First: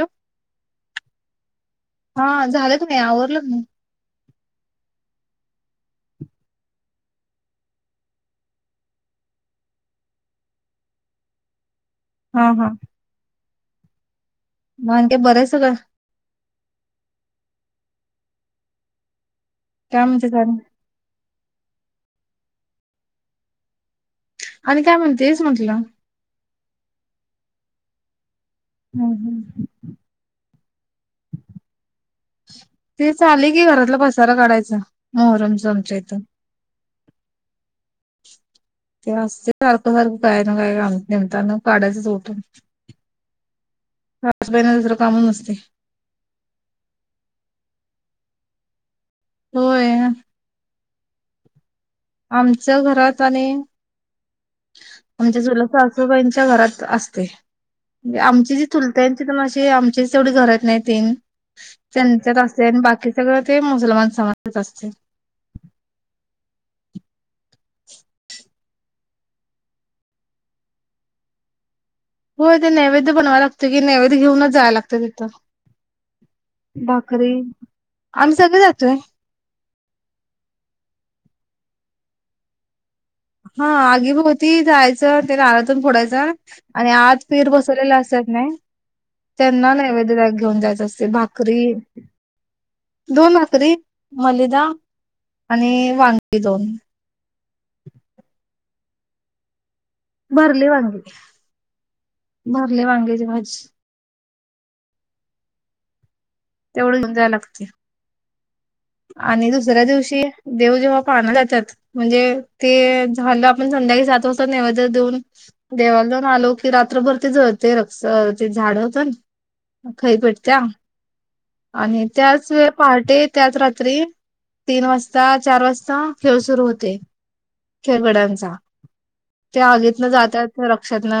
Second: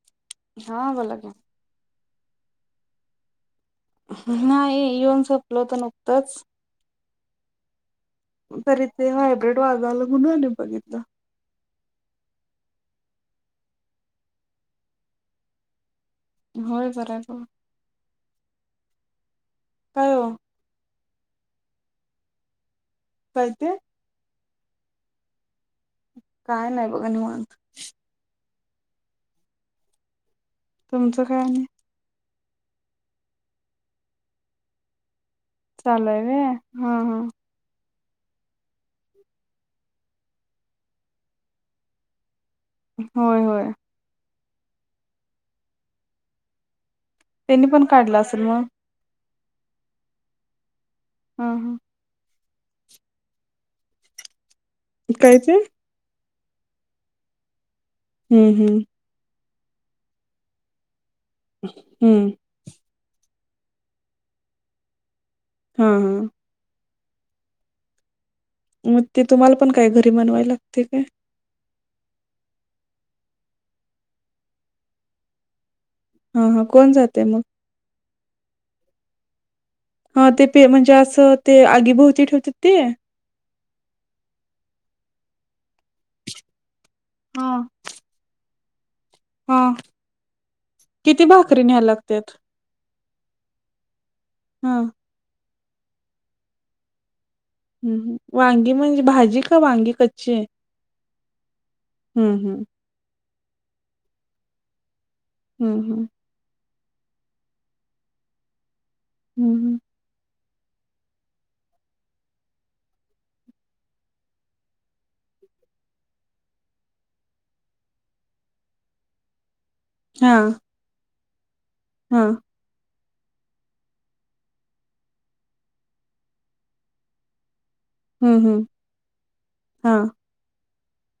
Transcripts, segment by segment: Hello. हा बोला की. हा झालंत नाही आवरलं की नाही? नाही येऊन संपलत नुकतच. तरी ते हायब्र्रीड वाजालागून बघितलं. हा हा. माणक बरे सग? होय बर हाय. का काय म्हच ओ झा? काय ते? आणि काय म्हणते येस म्हंटलं? काय नाही बघा निवांत. हम् हम्. तुमचं काय? ते चाले की घरातला पसारा काढायचा मोहरम. चालू आहे हा हा. ते असते सारखं सारखं काय ना काय का नमत काढायचं सुटून. होय होय. ह हसबं दुसरं कामच नसते. त्यांनी पण काढला असेल मग? होय. हम हम. आमच्या घरात आणि काय आमच्या ते चुलत सासू आोबाईंच्या घरात असते म्हे हम्म आमची जी हम्म चुलती त्यांची तर मशी आमचीच तेवढी घरात नाही तीन हम्म त्यांच्यात अस. दन बाकी सगळं ते मुसलमान समाजात असते. हा हा. ह. मग ते तुम्हाला पण काय घरी बनवाय लागते काय. हो ते नैवेद्य बनवाय लागतं की नैवैद घऊनच जाव लागतं तिथं हा हा कोण जातय भाकरी मग आम्ही सगळे जातोय हा ते प म्हणजे असं ते आगीभोवती ठेवते ते हा आगी भवती जायचं ते नारळ तेन फोडायचं आणि आत हा पीर बसवलेला असत नाही. हा त्यांना नैवेदताग घेऊन जायच असते किती भाकरी. न्यायला लागत्यात दोन अकरी मलिदा हा आणि वांगी दोन. ह् वांगी म्हणजे भाजी का वांगी कच्. भरले वांगे हं, हं. भरले वांगे जेवन हम् हम्. तेवढं घऊन जायला लागकी आणि हं, हं. दुसऱ्या दिवशी देव जेव्हा पाहण जातात म्हणजे ते झालं आपण संध्याकाळी सात वाजता नव तर दऊन देवाला जाऊन आलो की रात्रभर ते जळते र ते झाड होतं ना खइ हां, पेटत्या आणि हां. त्याच व पहाटे त्याच रात्री रात्री तीन वाजता चार वाजता खेळ सुरू होते हं, खेळगड्यांचा हं. त्या हां. आगीतन जातात रक्षातन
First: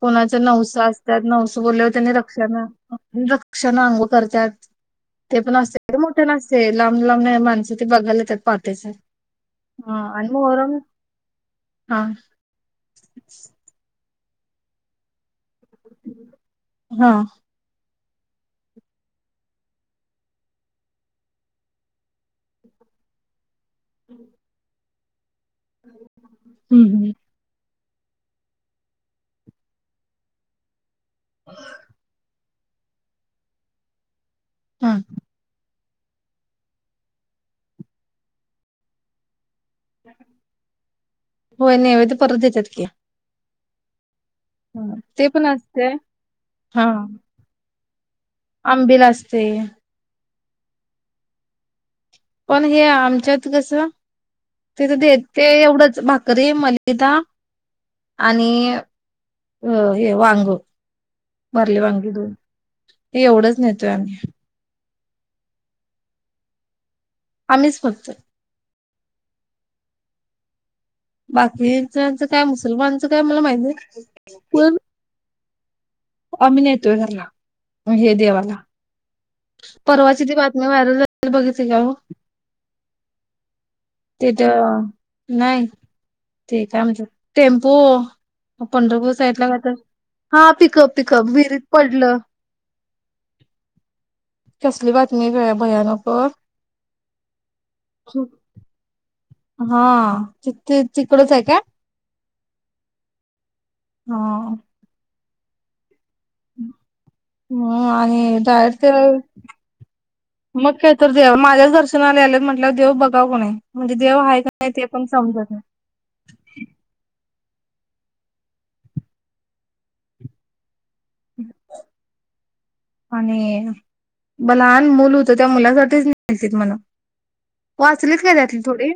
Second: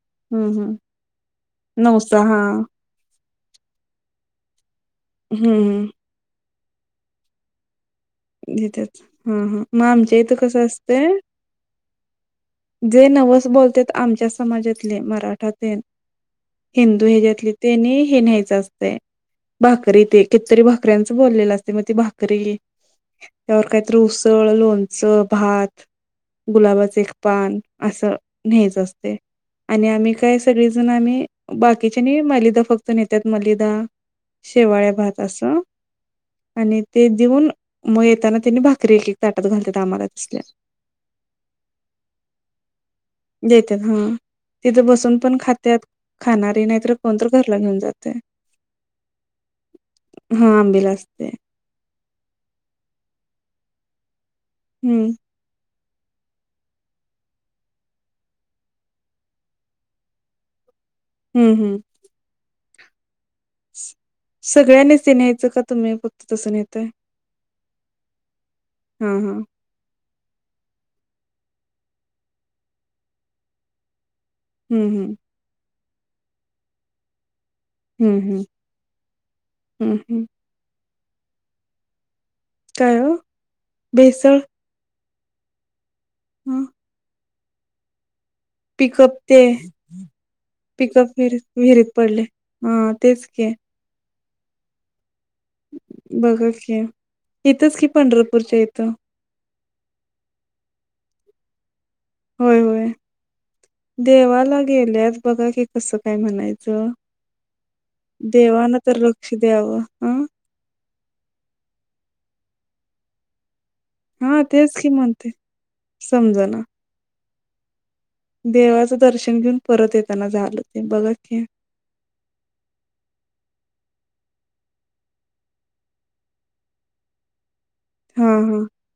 कोणाच हं, हं. नवसं असतात नवस बोलल्यावर त्यांनी नवसा रक्ष हां. रक्षण अंघोळ करतात हं, ते पण हं. असते मोठे लांब लांब माणस ते बघायला पहाटेच देतात. हं, हं. मग आमच्या आणि इथं कसं मोहरम असतंय, जे नवस बोलत आमच्या समाजातले मराठातले हिंदू हा ह्याच्यातले तेनी हे न्यायचं असते भाकरी ते कितीतरी भाकऱ्यांचं बोललेलं असते मग ती भाकरी त्यावर काहीतरी उसळ लोणचं भात गुलाबाचे हम्म पान अस नच असते आणि आम्ही काय सगळेजण आम्ही बाकीच्या नाही मलिदा फक्त नेतात मलिदा शेवाळ्या हा भात असं आणि ते देऊन मग येताना त्यांनी भाकरी एक एक ताटात घालतेात आम्हाला तसल्या होय नैवेद्य परत देतात की देत हा तिथे हा, बसून ते पण खातत असते खाणारी नाहीतर कोणत घरला घेऊन जाते आंबी ला असते हा आंबीला असते पण हे आमच्यात कसं तिथं हम्म ते एवढंच भाकरी मलिदा आणि अ हे वांगू हम्म हम्म भरले वांगी दोन हे एवढंच नेतोय आम्ही सगळ्यांनीच न्यायचं का तुम्ही फक्त तसं नेताय आम्हीच फक्त हम हम. बाकीच्याच काय मुसलमानाचं काय मला माहिती नाही पण हम. आम्ही न्हेतोय घराला, हे हम्म हम्म देवाला हम्म हम्म परवाची ती बातम्या व्हायरल झाल ते बघितली काय ओ? काय ओ? ते भेसळ थ, नाही हा ते काय म्हणत टेम्पो पंढरपूर पिकअप साईड ते ला काय तर हा पिकप पिकअप पिकप, विहिरीत पडलं पडले हा तेच की कसली बातमी [unintelligible] भयानक ओ. बघा की, ये इथंच कि पंढरपूरच्या इथं. हा, [unintelligible] तिकडच हाय काय? होय होय, हा देवाला गेल्यात बघा कि कसं काय म्हणायचं, ह आणि देवाना डायरेक्ट तर ते लक्ष द्यावं हं मग काय तर ते, देव माझ्याच दर्शनाला आलेत म्हटल्यावर देव बघाव का नाही म्हणजे देव आहे हा का नाही तेच ते की पण म्हणते समजत नाही. समजना देवाचं दर्शन घेऊन परत येताना झालं ते, बघा की [unintelligible] [inaudible] आणि ब लहान मुल होतं, त्या मुलासाठीच न्हालतीत म्हण. वाचलीत हा काय त्यातली हा थोडी?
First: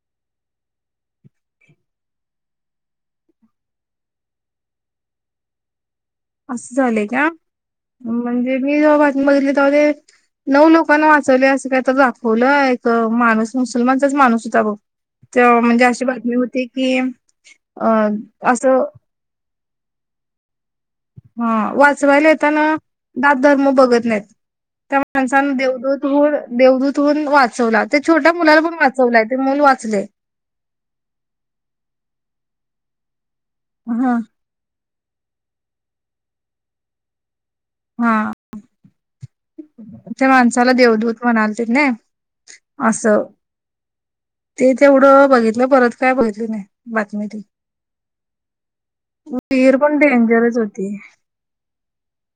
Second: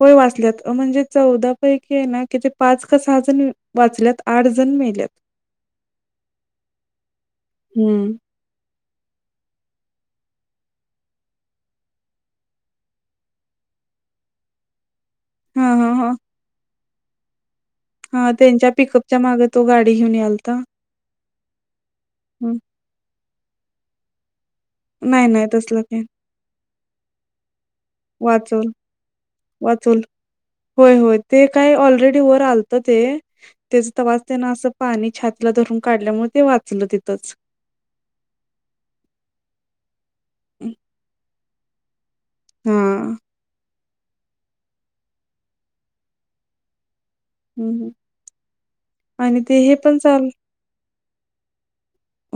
होय वाचल्यात, म्हणजे चौदा पैकी आहे ना, कि ते पाच का सहा जण वाचल्यात, आठ जण मेल्यात. असं झालंय काय, हम्म म्हणजे मी जेव्हा बातमी बघितली तेव्हा ते नऊ लोकांना वाचवले असं काय तर दाखवलं, एक माणूस मुसलमानचाच माणूस होता बघ. तो, हा म्हणजे हा अशी हा बातमी होती की अ हा त्यांच्या असं पिकअपच्या मागे तो गाडी घेऊन यालता. हा, वाचवायला हम्म येताना जात, धर्म बघत नाहीत. त्या नाही नाही माणसान तसलं काय देवदूतहून देवदूतहून वाचवला. ते छोट्या मुलाला वाचोल, पण वाचवलाय, ते मल वाचोल. वाचलय. होय होय, ते काय ऑलरेडी वर आलत ते, त्याच हा तवाच त्यांना असं पाणी छातीला धरून काढल्यामुळे ते वाचलं तिथंच. हा, त्या अ, माणसाला देवदूत म्हणालतीत नाई. हां. असं ते तेवढं बघितलं परत काय बघितली नाही, बातमी ती. हं. हं. आणि ते हे वीर पण चाल डेंजरच होती.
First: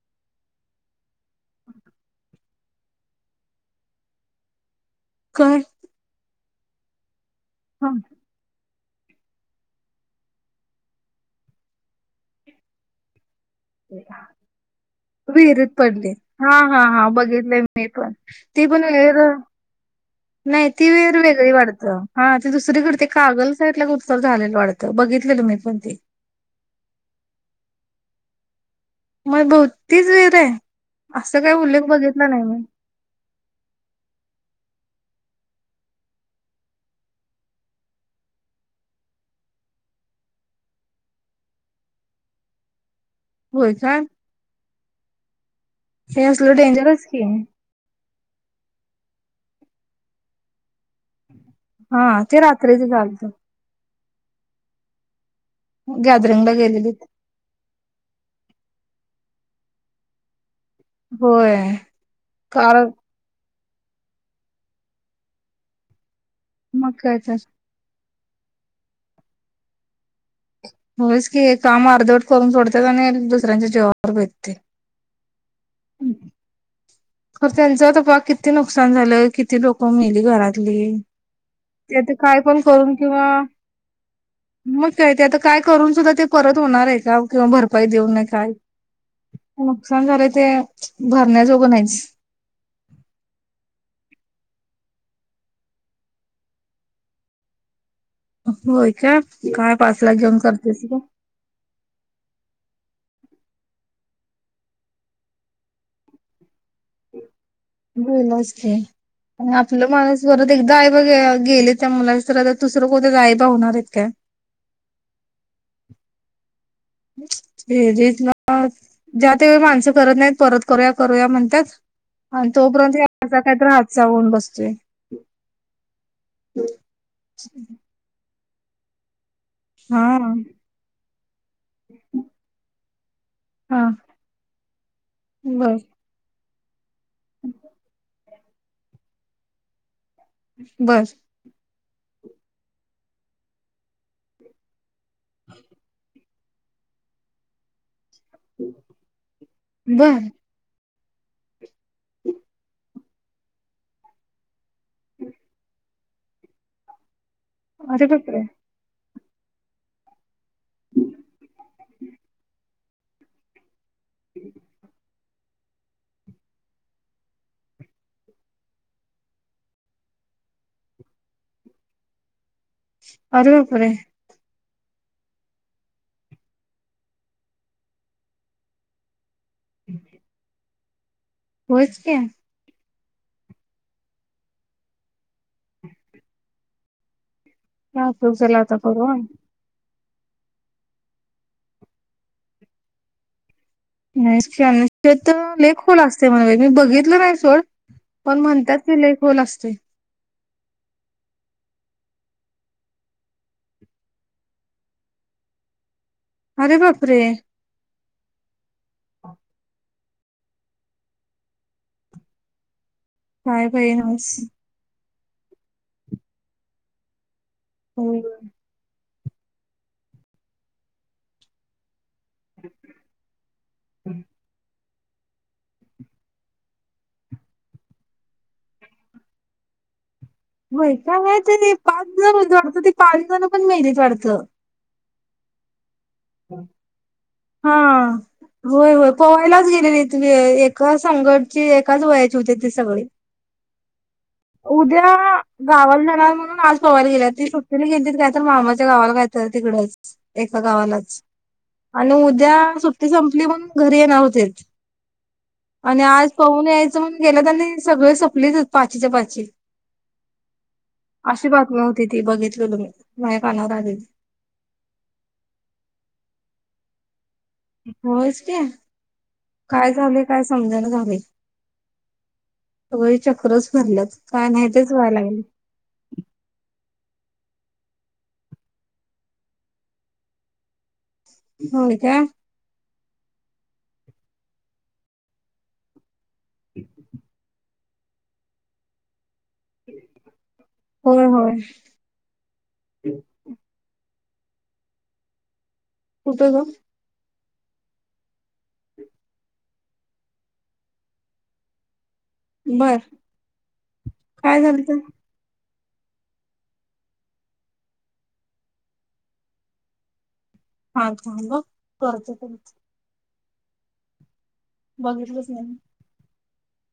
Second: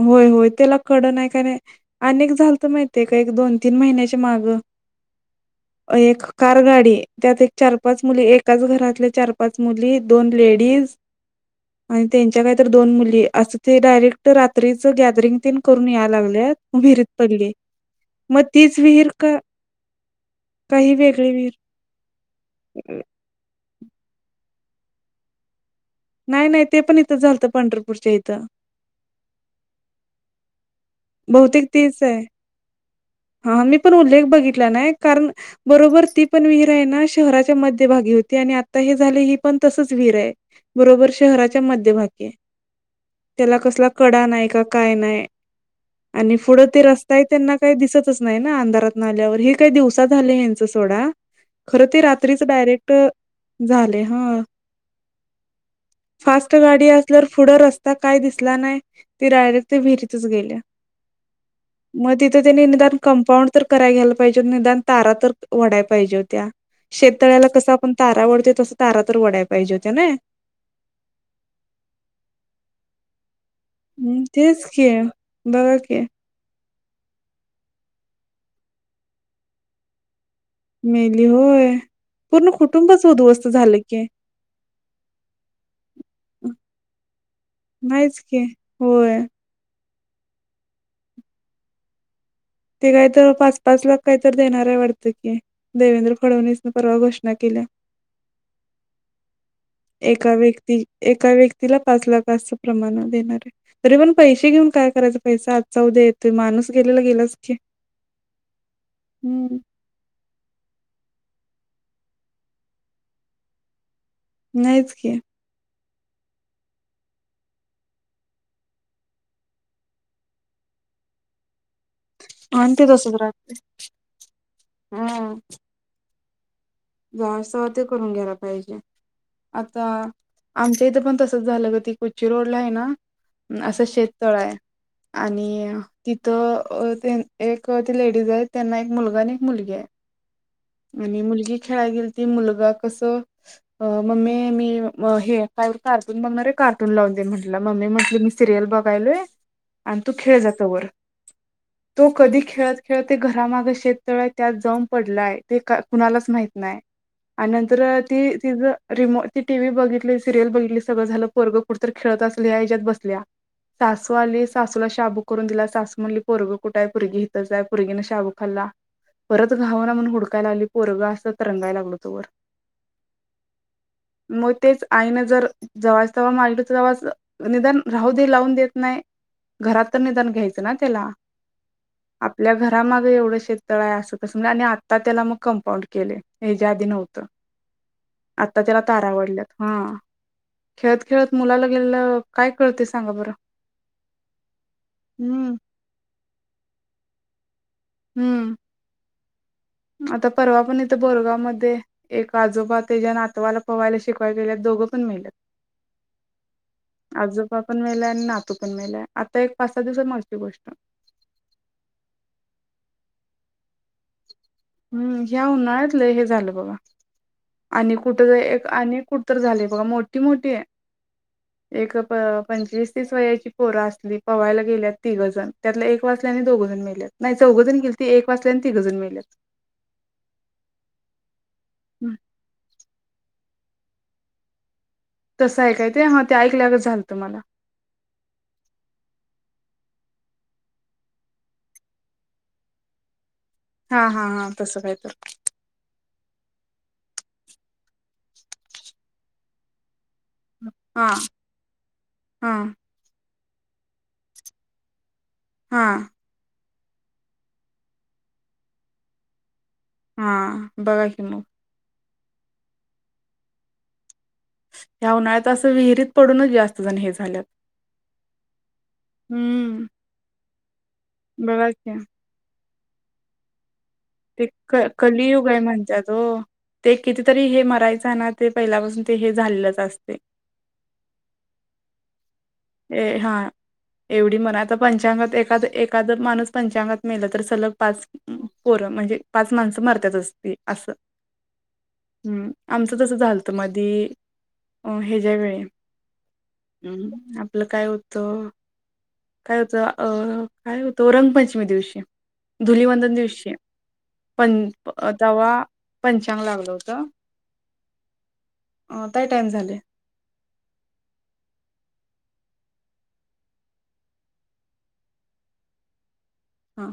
होय होय, त्याला कड नाही, काय नाही अनेक झाल तर माहितीय काय, एक दोन तीन महिन्याची मागं. काय? एक कार गाडी, त्यात एक चार हा पाच मुली एक एकाच घरातले चार पाच मुली, दोन लेडीज आणि त्यांच्या काय तर दोन मुली, अस ते डायरेक्ट रात्रीचं गुदरिंग तेन विहिरीत करून या पडले लागल्यात, हा हा विहिरीत हा पडली, बघितलंय मी पण मग ती तीच पण विहीर नाही ती विहीर वेगळी वाढत, हा ती दुसरी कागल साईटला कुठतर झालेलं वाटतं, बघितलं मी पण ते नाही नाही ते पण इथं झालतं. पंढरपूरच्या इथं. मय भो तीच वीरे. असं काही बहुतेक उल्लेख तेच आहे बघितला नाही मी. हा मी पण उल्लेख बघितला नाही. कारण बरोबर ती पण विहीरय ना शहराच्या मध्ये भागी होती. आणि आता हे झाले ही पण तसच विहीरे. बरोबर शहराच्या मध्यभागी ये. [inaudible] त्याला कसला काय कडा नाही का, काय नाही. हे आणि असलं पुढं ते डेंजरच की रस्ताय त्यांना काही दिसतच नाही ना. अंधारात न आल्यावर. हे काय दिवसा झाले. यांच सोडा. खरं ते रात्रीच डायरेक्ट झाले. ह. गॅदरिंगला फास्ट गाडी गेलेली असल्या वर पुढं रस्ता काय दिसला नाय. ते डायरेक्ट ते विहिरीतच गेल्या. होय. म तिथे त्यांनी कार निदान कंपाऊंड तर कराय घ्यायला पाहिजे. निदान तारा तर वढाय पाहिजे होत्या. मग काय तर शेततळ्याला कस आपण तारा वढतोय. तस तारा तर वडाय पाहिजे होत ना. होयस की, काम अर्धवट करून सोडत्यात. आणि दुसऱ्यांच्या जीवावर हम्म बेतते तेच की. बघा की. खरं त्यांचं त बघा. किती नुकसान झालं. किती लोकं मेली घरात ली. मेली होय ते त काय पूर्ण पण करून कुटुंबच किंवा उद्ध्वस्त झालं की मग काय. ते आता काय करून सुद्धा ते परत होणारे का? किंवा भरपाई नाहीच देऊनय की काय. होय नुकसान झालंय ते. भरण्याजोगं नाहीच. ते काही त पाच पाच लाख काही तरी देणारे. वाटत की. देवेंद्र फडणीसने परवा घोषणा केल्या. होय का? काय पाच लाख घेऊन करतेस ग. तिला पाच लाख. अस प्रमाण देणारे. तरी पण पैसे घेऊन काय करायचं. पैसा आजचा उद्या येतोय. माणूस गेलेला गेलास की. [unintelligible] हम्म आपलं माणुस परत एकदा आईबा गेले त्या मुलाचे तर दुसरं कोणी आयबा होणारेत काय? नाहीच की. [unintelligible] ज्यात वळी माणसं करत नाहीत. परत करूया करूया म्हणतात. आणि तोपर्यंत याचा काहीतरी हातचा होऊन बसतोय. हम् हम जावाच तवा ते करून घ्यायला पाहिजे. आता हा आमच्या इथं पण तसच झालं ग. ती कुच्ची रोडलाय ना हा असं शेतथळय. आणि बर तिथं अ तेन एक ती लेडीजे. त्यांना एक मुलगा आणि एक मुलगी आहे. बर आणि मुलगी खेळाय गेलती. मुलगा कस अ मम्मे मी म हे काय कार्टून बघणारे कार्टून लावून दे म्हटलं. मम्मी म्हटल मी सिरियल बघायलोय. आणि तू बर खेळ जा, तवर. तो कधी खेळत खेळत घरामागे शेत तळय त्यात जाऊन पडलाय. ते का कुणालाच माहित नाय. आणि नंतर अरे ती बापरे तिज रिमो ती टी व्ही बघितली. सिरियल बघितली. सगळं झालं. पोरं कुठतरी खेळत असल ह्या या्याच्यात बसलीया. सासू आली. सासूला शाबूक करून दिला. सासु म्हणली पोरग कुठाय. पोरगी ईथचय पुर्गीन शाबू खाल्ला. परत घावान म्हणून हुडकाय लागली. पोरगा अस तरंगायला लागलो तोवर. अरे बापरे. म तेच. आईनं जर जव्हाज तेव मारलं तर निदान राहू दे लावून देत नाही. घरात तर निदान घ्यायचं ना त्याला होयच की आपल्या घर- माग एवढं शेतळ आहे असं तसं म्ह- आता त्याला मग कंपाऊंड केले हयाच्या आधी नव्हतं काय उपयोग झाला आता त्याला तारा करून वडल्यात. हा खेळत खेळत मुलाला गेलेलं काय कळते सांगा बरं. नाही तर हम्म शेततळे खुप खोल असते म्हण मी बघितलं नाही सोड पण हम्म म्हणतात की लय खोल असतंय. आता परवा पण इथं बोरगाव मध्ये एक आजोबा तेच्या नातवाला पवायला शिकवायला गेले दोघं पण मेलेत. अरे बाप रे आजोबा पण मेलाय आणि नातू पण मेलाय आता एक पाच सहा दिवस मागची गोष्ट. काय बाई नव्हच हम्म ह्या उन्हाळ्यातलं हे झालं बाबा आणि कुठं ज एक आणि कुठं कुठं तरी झालेय बघा मोठी मोठी एक प पंचवीस तीस वयाची पोर असली पवायला गेल्यात तिघंजण त्यातला एक वाचल्याने दोघजण मेलात नाही चौघजण गेली ती एक वाचल्याने तिघं जण मेलात. मय का का ते पाच जण वाढत ते पाच जण पण मेहत वाढतं [inaudible] तसं ऐकाय ते हा ते ऐकल्यागत झालंत मला हा होय होय पोहायलाच गेलेली तु एका संकटची एकाच वयाची होती ते सगळे हा हा हा तसं काय उद्या तर गावाला जाणार म्हणून आज पोयला गेले त सुटेली घेतलीत काय तर मामाच्या गावाला काय तर तिकडंच एका हा गावालाच आणि उद्या हा सुट्टी संपली म्हणून घरी येणार होतेच हा आणि आज पोहुन यायचं म्हणून गेलं तर आणि सगळे सपलेच पाचीच्या पाची हा बघा कि मग नव्हती ती बघितली माझ्या कानावर आलेल ह्या उन्हाळ्यात असं विहिरीत पडूनच जास्त जण हे झाल्यात. होच क काय झालेय काय समजणा झाले. बघ कि सगळी चक्रच भरल्यात. ते काय नाही क तेच व्हायला लागले कलियुगय आहे म्हणतात. हो ते कितीतरी हे मरायचं ना ते पहिल्यापासून ते हे झालंच असते. हो का ए हा एवढी मणा आता पंचांगात एखाद एखाद माणूस पाच पंचांगात मेलं तर सलग पाच पोर म्हणजे पाच माणसं मरतात असती असं होय होय हम्म आमचं तसं झालतं मधी अ ह्याच्या वेळी कुठं ग? ह्. आपलं काय होतं काय होतं अ काय होतं रंगपंचमी दिवशी बर धुलवंदन दिवशी पण काय झालं तर तवा पंचांग लागलं होतं काय टाईम झाले? हा ल करच तम [unintelligible] बघितलंच नाही. हा.